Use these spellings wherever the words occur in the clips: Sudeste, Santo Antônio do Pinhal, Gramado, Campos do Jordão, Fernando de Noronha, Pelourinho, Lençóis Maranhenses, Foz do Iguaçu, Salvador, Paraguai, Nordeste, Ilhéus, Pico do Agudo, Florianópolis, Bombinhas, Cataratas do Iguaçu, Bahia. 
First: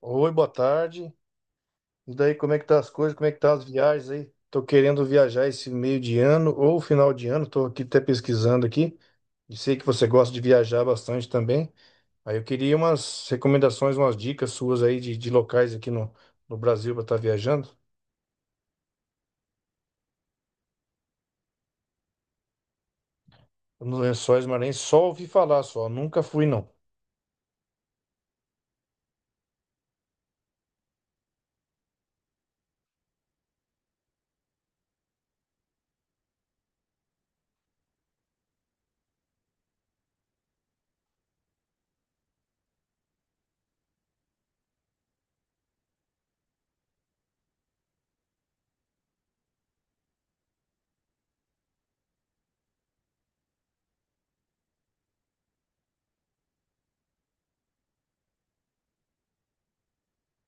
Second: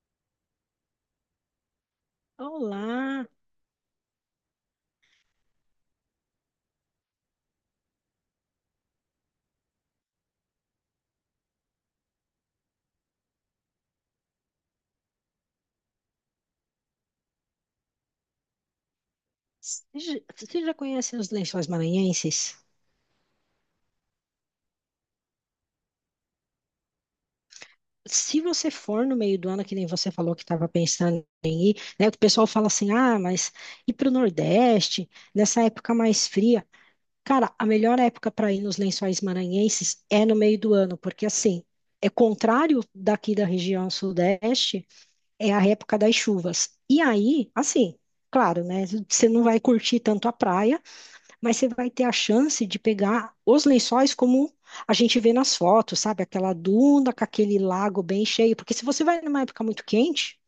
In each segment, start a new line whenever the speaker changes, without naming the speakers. Oi, boa tarde. E daí, como é que tá as coisas? Como
Olá!
é que tá as viagens aí? Tô querendo viajar esse meio de ano ou final de ano. Tô aqui até pesquisando aqui. E sei que você gosta de viajar bastante também. Aí eu queria umas recomendações, umas dicas suas aí de locais aqui no, no Brasil para estar viajando.
Você já conhece os Lençóis Maranhenses?
Nos Lençóis Maranhenses, só ouvi falar só. Nunca fui, não.
Se você for no meio do ano, que nem você falou que estava pensando em ir, né? O pessoal fala assim, ah, mas ir para o Nordeste, nessa época mais fria. Cara, a melhor época para ir nos Lençóis Maranhenses é no meio do ano, porque assim, é contrário daqui da região Sudeste, é a época das chuvas. E aí, assim, claro, né? Você não vai curtir tanto a praia, mas você vai ter a chance de pegar os lençóis como a gente vê nas fotos, sabe? Aquela duna com aquele lago bem cheio, porque se você vai numa época muito quente,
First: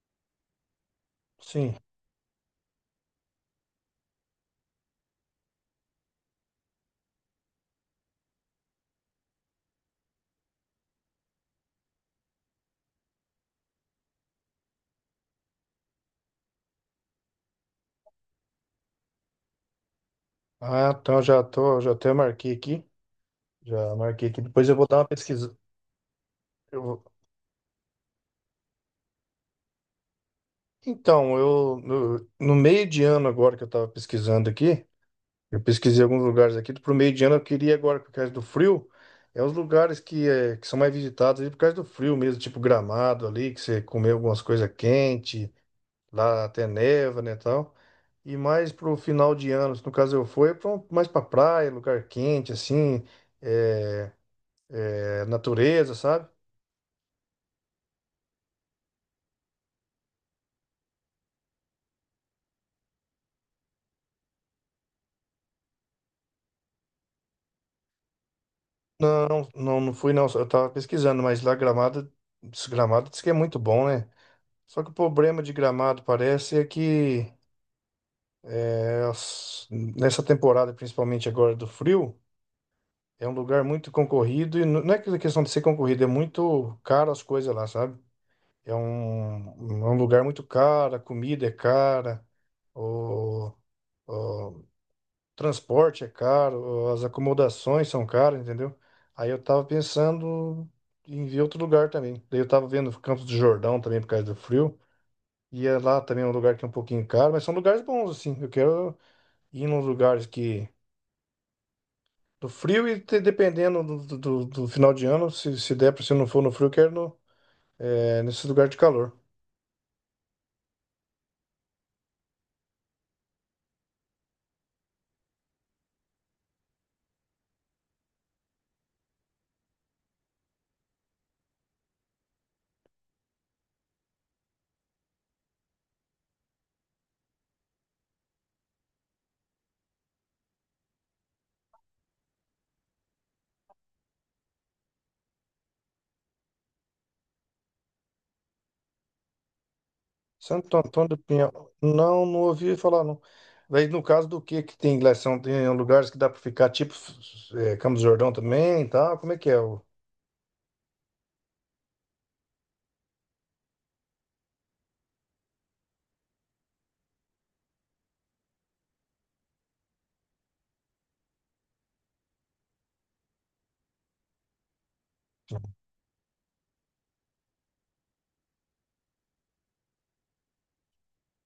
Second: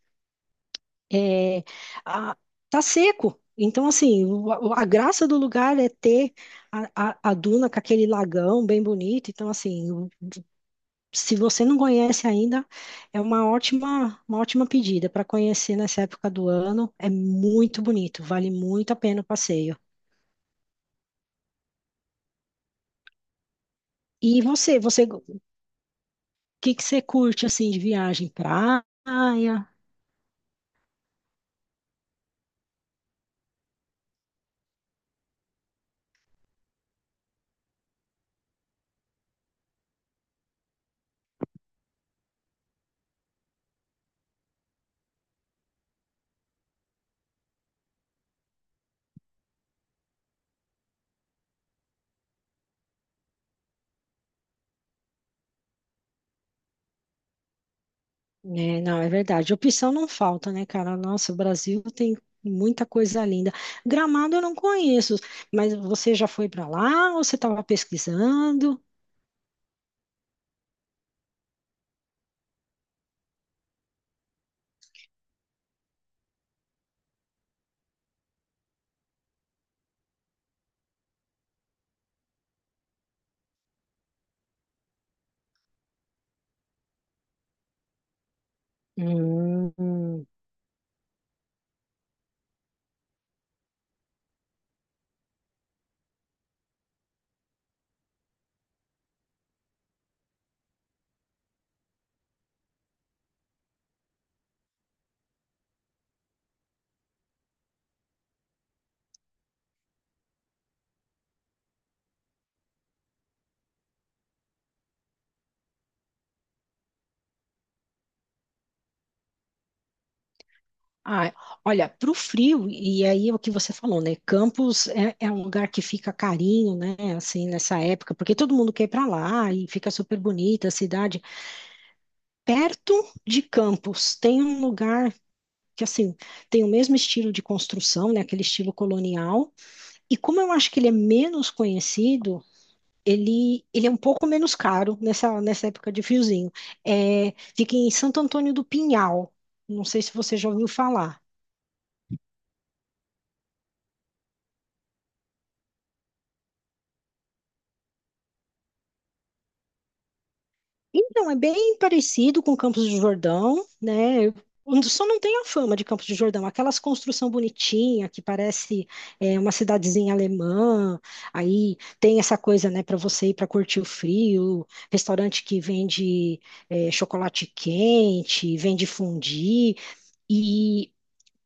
é,
Sim.
a- tá seco. Então, assim, a graça do lugar é ter a duna com aquele lagão bem bonito. Então, assim, se você não conhece ainda, é uma ótima pedida para conhecer nessa época do ano. É muito bonito, vale muito a pena o passeio.
Ah, então já tô, já até marquei aqui. Já marquei aqui.
E
Depois eu
você,
vou dar
você
uma pesquisa. Eu
que você
vou-
curte assim de viagem? Praia?
Então, eu no, no meio de ano agora que eu estava pesquisando aqui. Eu pesquisei alguns lugares aqui. Pro meio de ano eu queria ir agora por causa do frio. É os lugares que, é, que são mais visitados ali por causa do frio mesmo, tipo Gramado ali, que você comeu algumas coisas quentes, lá até neva, né, tal. E mais pro final de ano, no caso eu fui, é pra mais pra praia, lugar quente, assim, é, natureza, sabe?
É, não, é verdade. Opção não falta, né, cara? Nossa, o Brasil tem muita coisa linda. Gramado eu não conheço, mas você já foi para lá ou você estava pesquisando?
Não, não, não fui não, eu tava pesquisando, mas lá Gramado, Gramado diz que é muito bom, né? Só que o problema de Gramado parece é que nessa temporada, principalmente agora do frio, é um lugar muito concorrido e não é aquela questão de ser concorrido, é muito caro as coisas lá, sabe? É um, um, é um lugar
Hum.
muito caro, a comida é cara, o, o transporte é caro, as acomodações são caras, entendeu? Aí eu tava pensando em ver outro lugar também. Daí eu tava vendo Campos do Jordão também por causa do frio. E é lá também é um lugar que é um pouquinho caro, mas são lugares bons, assim. Eu quero ir nos lugares que do frio e dependendo do, do, do final de ano, se der para se não for no frio, eu quero no, é, nesse lugar de calor.
Ah, olha, para o frio, e aí é o que você falou, né? Campos é um lugar que fica carinho, né? Assim, nessa época, porque todo mundo quer ir para lá e fica super bonita a cidade. Perto de Campos tem um lugar que assim tem o mesmo estilo de construção, né, aquele estilo colonial. E como eu acho que ele é menos conhecido, ele é um pouco menos caro nessa época de friozinho. É, fica em Santo Antônio do Pinhal. Não sei se você já ouviu
Santo Antônio do
falar.
Pinhal. Não, não ouvi falar, não. Daí, no caso do que tem lá? São, tem lugares que dá para ficar, tipo é, Campos do Jordão também e tal. Como é que é? O,
Então, é bem parecido com Campos do Jordão, né? Eu Só não tem a fama de Campos do Jordão, aquelas construção bonitinha que parece uma cidadezinha alemã. Aí tem essa coisa, né, para você ir para curtir o frio, restaurante que vende chocolate quente, vende fondue. E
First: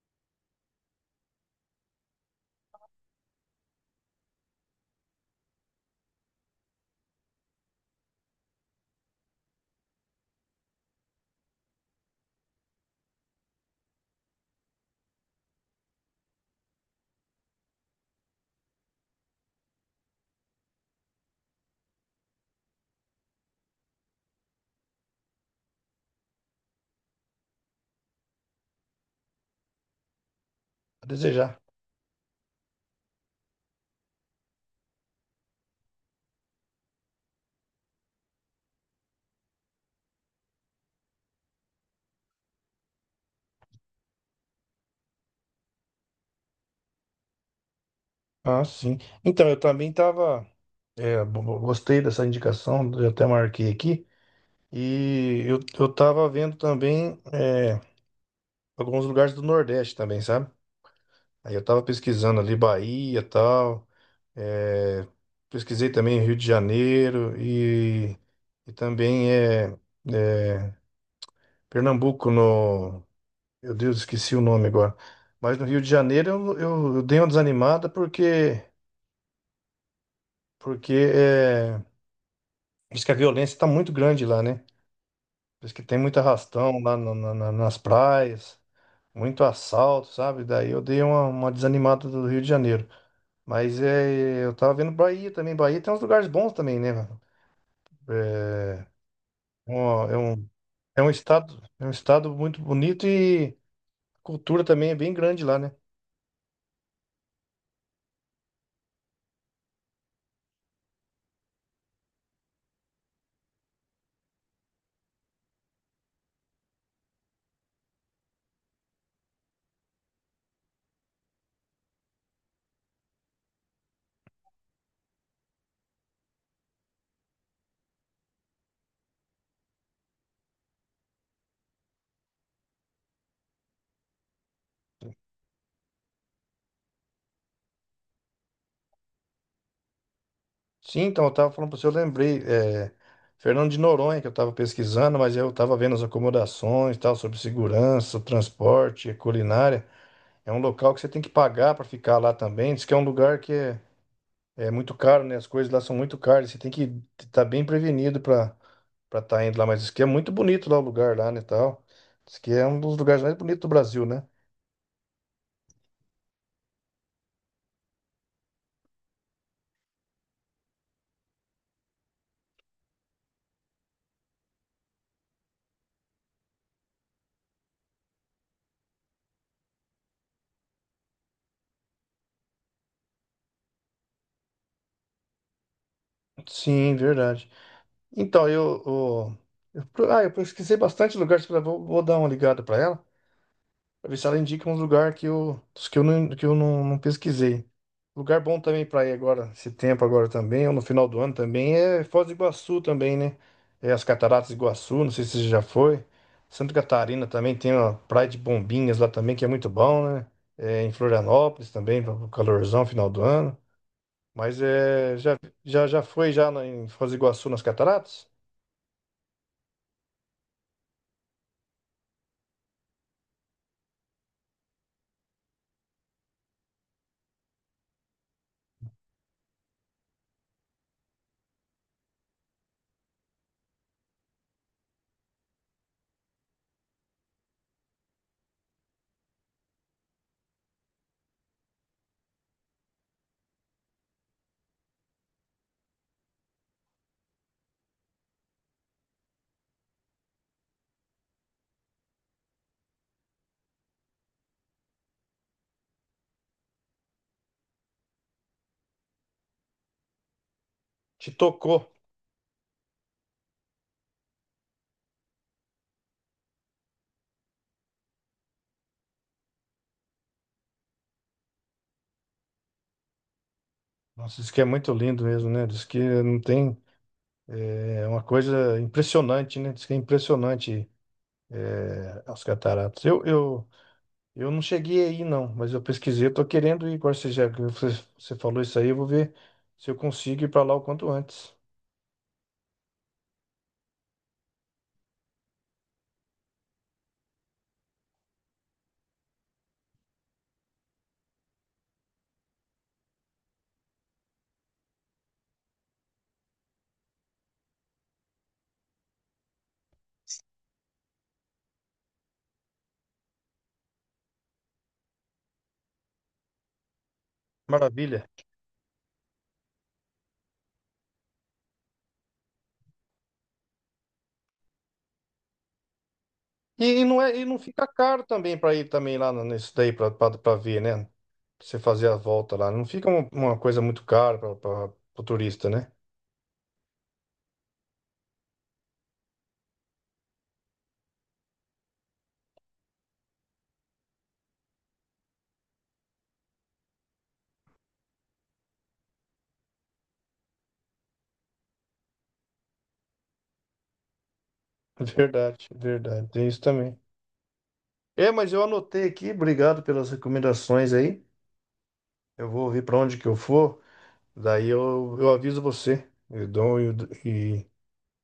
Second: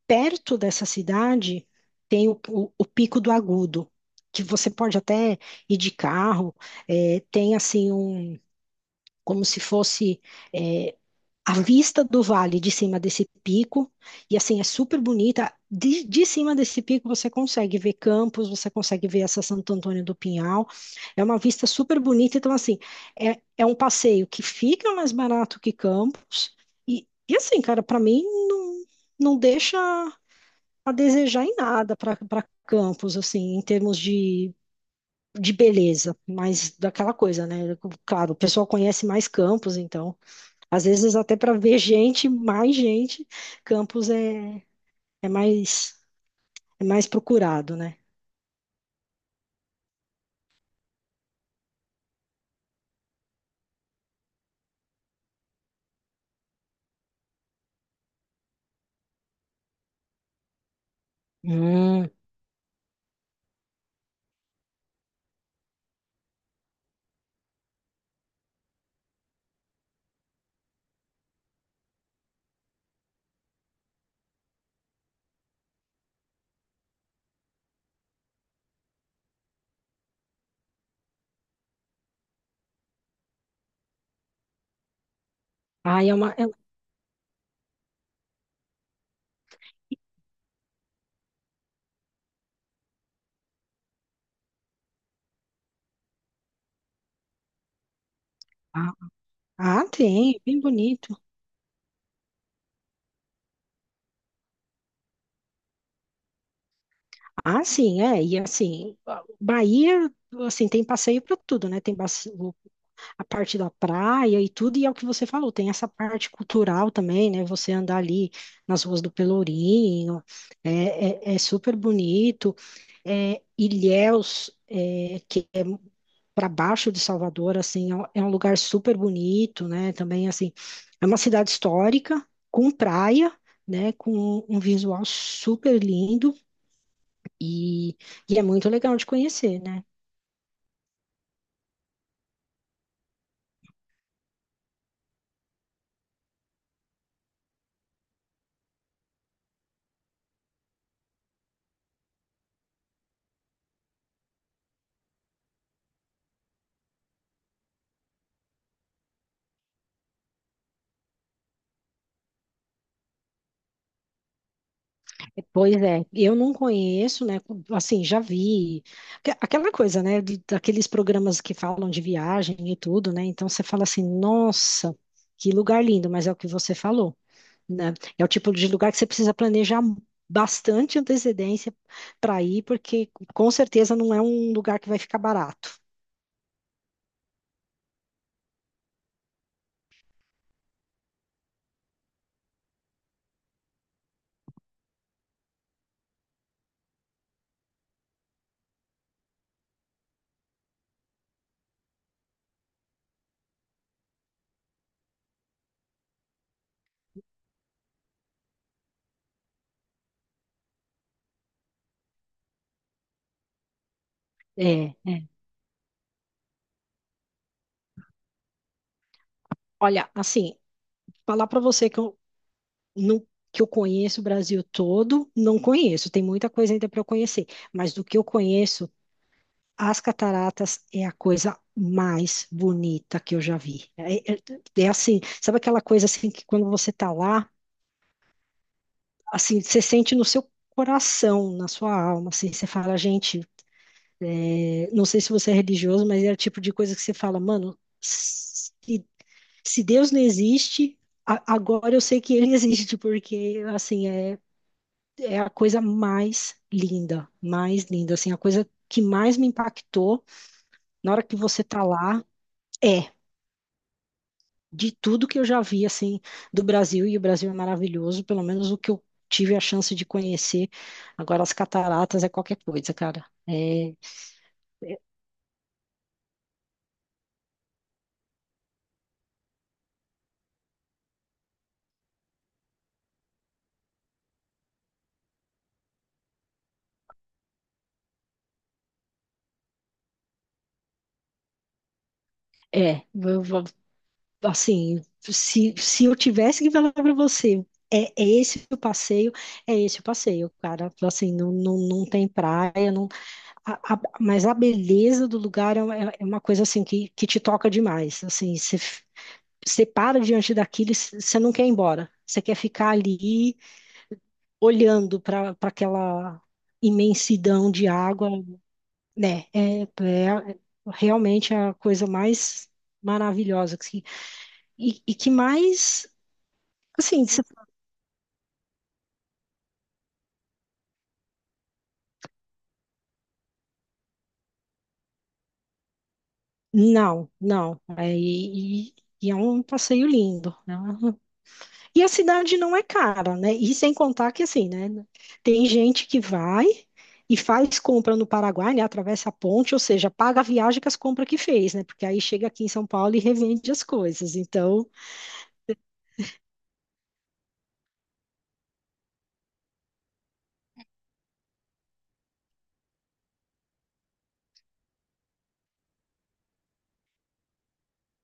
perto dessa cidade tem o Pico do Agudo, que você pode até ir de carro. Tem assim um como se fosse a vista do vale de cima desse pico, e assim, é super bonita. De cima desse pico você consegue ver Campos, você consegue ver essa Santo Antônio do Pinhal. É uma vista super bonita. Então, assim, é um passeio que fica mais barato que Campos. E assim, cara, para mim não, não deixa a
a
desejar em
desejar.
nada para Campos, assim, em termos de beleza. Mas daquela coisa, né? Claro, o pessoal conhece mais Campos, então. Às vezes até para ver gente, mais gente, Campos é mais é mais procurado, né?
Ah, sim. Então, eu também tava. É, gostei dessa indicação, eu até marquei aqui. E eu tava vendo também é, alguns lugares do Nordeste também, sabe? Aí eu tava
Hum.
pesquisando ali Bahia e tal. É, pesquisei também Rio de Janeiro e também é, Pernambuco no. Meu Deus, esqueci o nome agora. Mas no Rio de Janeiro eu dei uma desanimada porque, porque é, diz que a violência está muito grande lá, né? Diz que tem
Ah, é
muito
uma um,
arrastão lá nas praias, muito assalto, sabe? Daí eu dei uma desanimada do Rio de Janeiro. Mas é, eu tava vendo Bahia também. Bahia tem uns lugares bons também, né, mano? É
ah,
um,
ah,
é
tem,
um,
bem bonito.
é um estado muito bonito e a cultura também é bem grande lá, né?
Ah, sim, é, e assim, Bahia, assim, tem passeio para tudo, né? Tem a parte da praia e tudo, e é o que você falou, tem essa parte cultural também, né? Você andar ali nas ruas do Pelourinho, é super bonito. É, Ilhéus, que é para baixo de Salvador, assim, é um lugar super bonito, né? Também, assim, é uma cidade histórica, com praia, né? Com um visual super lindo e, e é muito legal de conhecer, né?
Sim, então eu tava falando pra você, eu lembrei, é, Fernando de Noronha, que eu tava pesquisando, mas eu tava vendo as acomodações, e tal, sobre segurança, transporte, culinária. É um local que você tem que pagar pra ficar lá também. Diz que é um lugar que é é muito caro, né? As coisas lá são muito caras. Você tem que estar bem prevenido para para estar indo lá. Mas isso que é muito bonito lá o lugar lá, né, tal. Isso que é um dos lugares mais bonitos do Brasil, né?
Pois é, eu não conheço, né? Assim, já vi aquela coisa, né? Daqueles programas que falam de viagem e tudo, né? Então você fala assim, nossa, que lugar lindo, mas é o que você falou, né? É o tipo de lugar que você precisa planejar bastante antecedência para ir, porque com certeza não é um lugar que vai ficar barato.
Sim, verdade. Então, eu, eu, ah, eu pesquisei bastante lugares para vou, vou dar uma ligada para ela. Pra ver se ela indica uns lugar que eu, dos que eu não, não pesquisei. Lugar bom também pra ir agora, esse tempo agora também, ou no final do ano também, é Foz do Iguaçu também, né? É as Cataratas do Iguaçu, não sei se você já foi. Santa Catarina também tem uma praia de Bombinhas lá também, que é muito bom, né? É, em Florianópolis também, para o calorzão, final do ano. Mas
É,
é,
é.
já, já, já foi já em Foz do Iguaçu nas Cataratas?
Olha, assim, falar para você que eu não que eu conheço o Brasil todo, não conheço, tem muita coisa ainda para eu conhecer, mas do que eu conheço as cataratas é a coisa mais bonita que eu já vi. É assim, sabe aquela coisa assim que quando você tá lá, assim, você sente no seu coração, na sua alma, assim, você fala, gente, não sei se você é religioso, mas é o tipo de coisa que você fala, mano, se Deus não existe, agora eu sei que ele existe, porque assim, é a coisa mais linda, assim, a coisa que mais me impactou na hora
Te
que você
tocou.
tá lá. É, de tudo que eu já vi assim do Brasil e o Brasil é maravilhoso, pelo menos o que eu tive a chance de conhecer. Agora as cataratas é qualquer coisa, cara. É,
Nossa, isso que é muito lindo mesmo, né? Diz que não tem. É uma coisa impressionante, né? Diz que é impressionante as cataratas. Eu não cheguei aí, não, mas eu pesquisei, eu tô querendo ir. Agora você já que você, você falou isso aí, eu vou ver se eu consigo ir para lá o quanto antes.
é, assim, se eu tivesse que falar para você, é esse o passeio, é esse o passeio, cara. Assim, não, não, não tem praia, não, mas a beleza do lugar é, uma é é uma coisa assim que te toca demais. Assim, você para diante daquilo e você não quer ir embora. Você quer ficar ali olhando para aquela imensidão de
Maravilha.
água, né? É realmente a coisa mais maravilhosa que, e- que mais,
E não
assim,
é, e não fica caro também para ir também lá nesse daí para ver, né? Pra você fazer a volta lá. Não fica uma coisa muito cara para o turista, né?
não, não. É, e é um passeio lindo, né? E a cidade não é cara, né? E sem contar que, assim, né? Tem gente que vai e faz compra no Paraguai, né? Atravessa a ponte, ou seja, paga a viagem com as compras que fez, né? Porque aí chega aqui em São Paulo e revende as coisas. Então,
Verdade, verdade. Tem isso também. É, mas eu anotei aqui, obrigado pelas recomendações aí. Eu vou ver para onde que eu for, daí eu aviso você. Eu dou e,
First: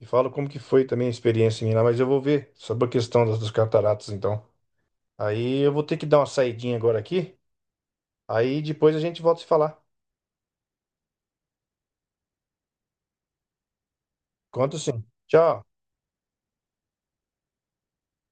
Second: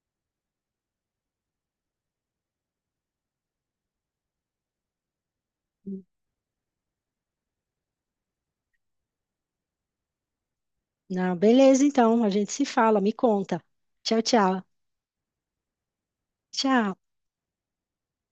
e falo como que foi também a experiência minha lá, mas eu vou ver sobre a questão das, das cataratas, então. Aí eu vou ter que dar uma saidinha agora aqui, aí depois a gente volta a se falar.
não, beleza, então, a gente se fala, me conta. Tchau, tchau.
Conto sim. Tchau.
Tchau.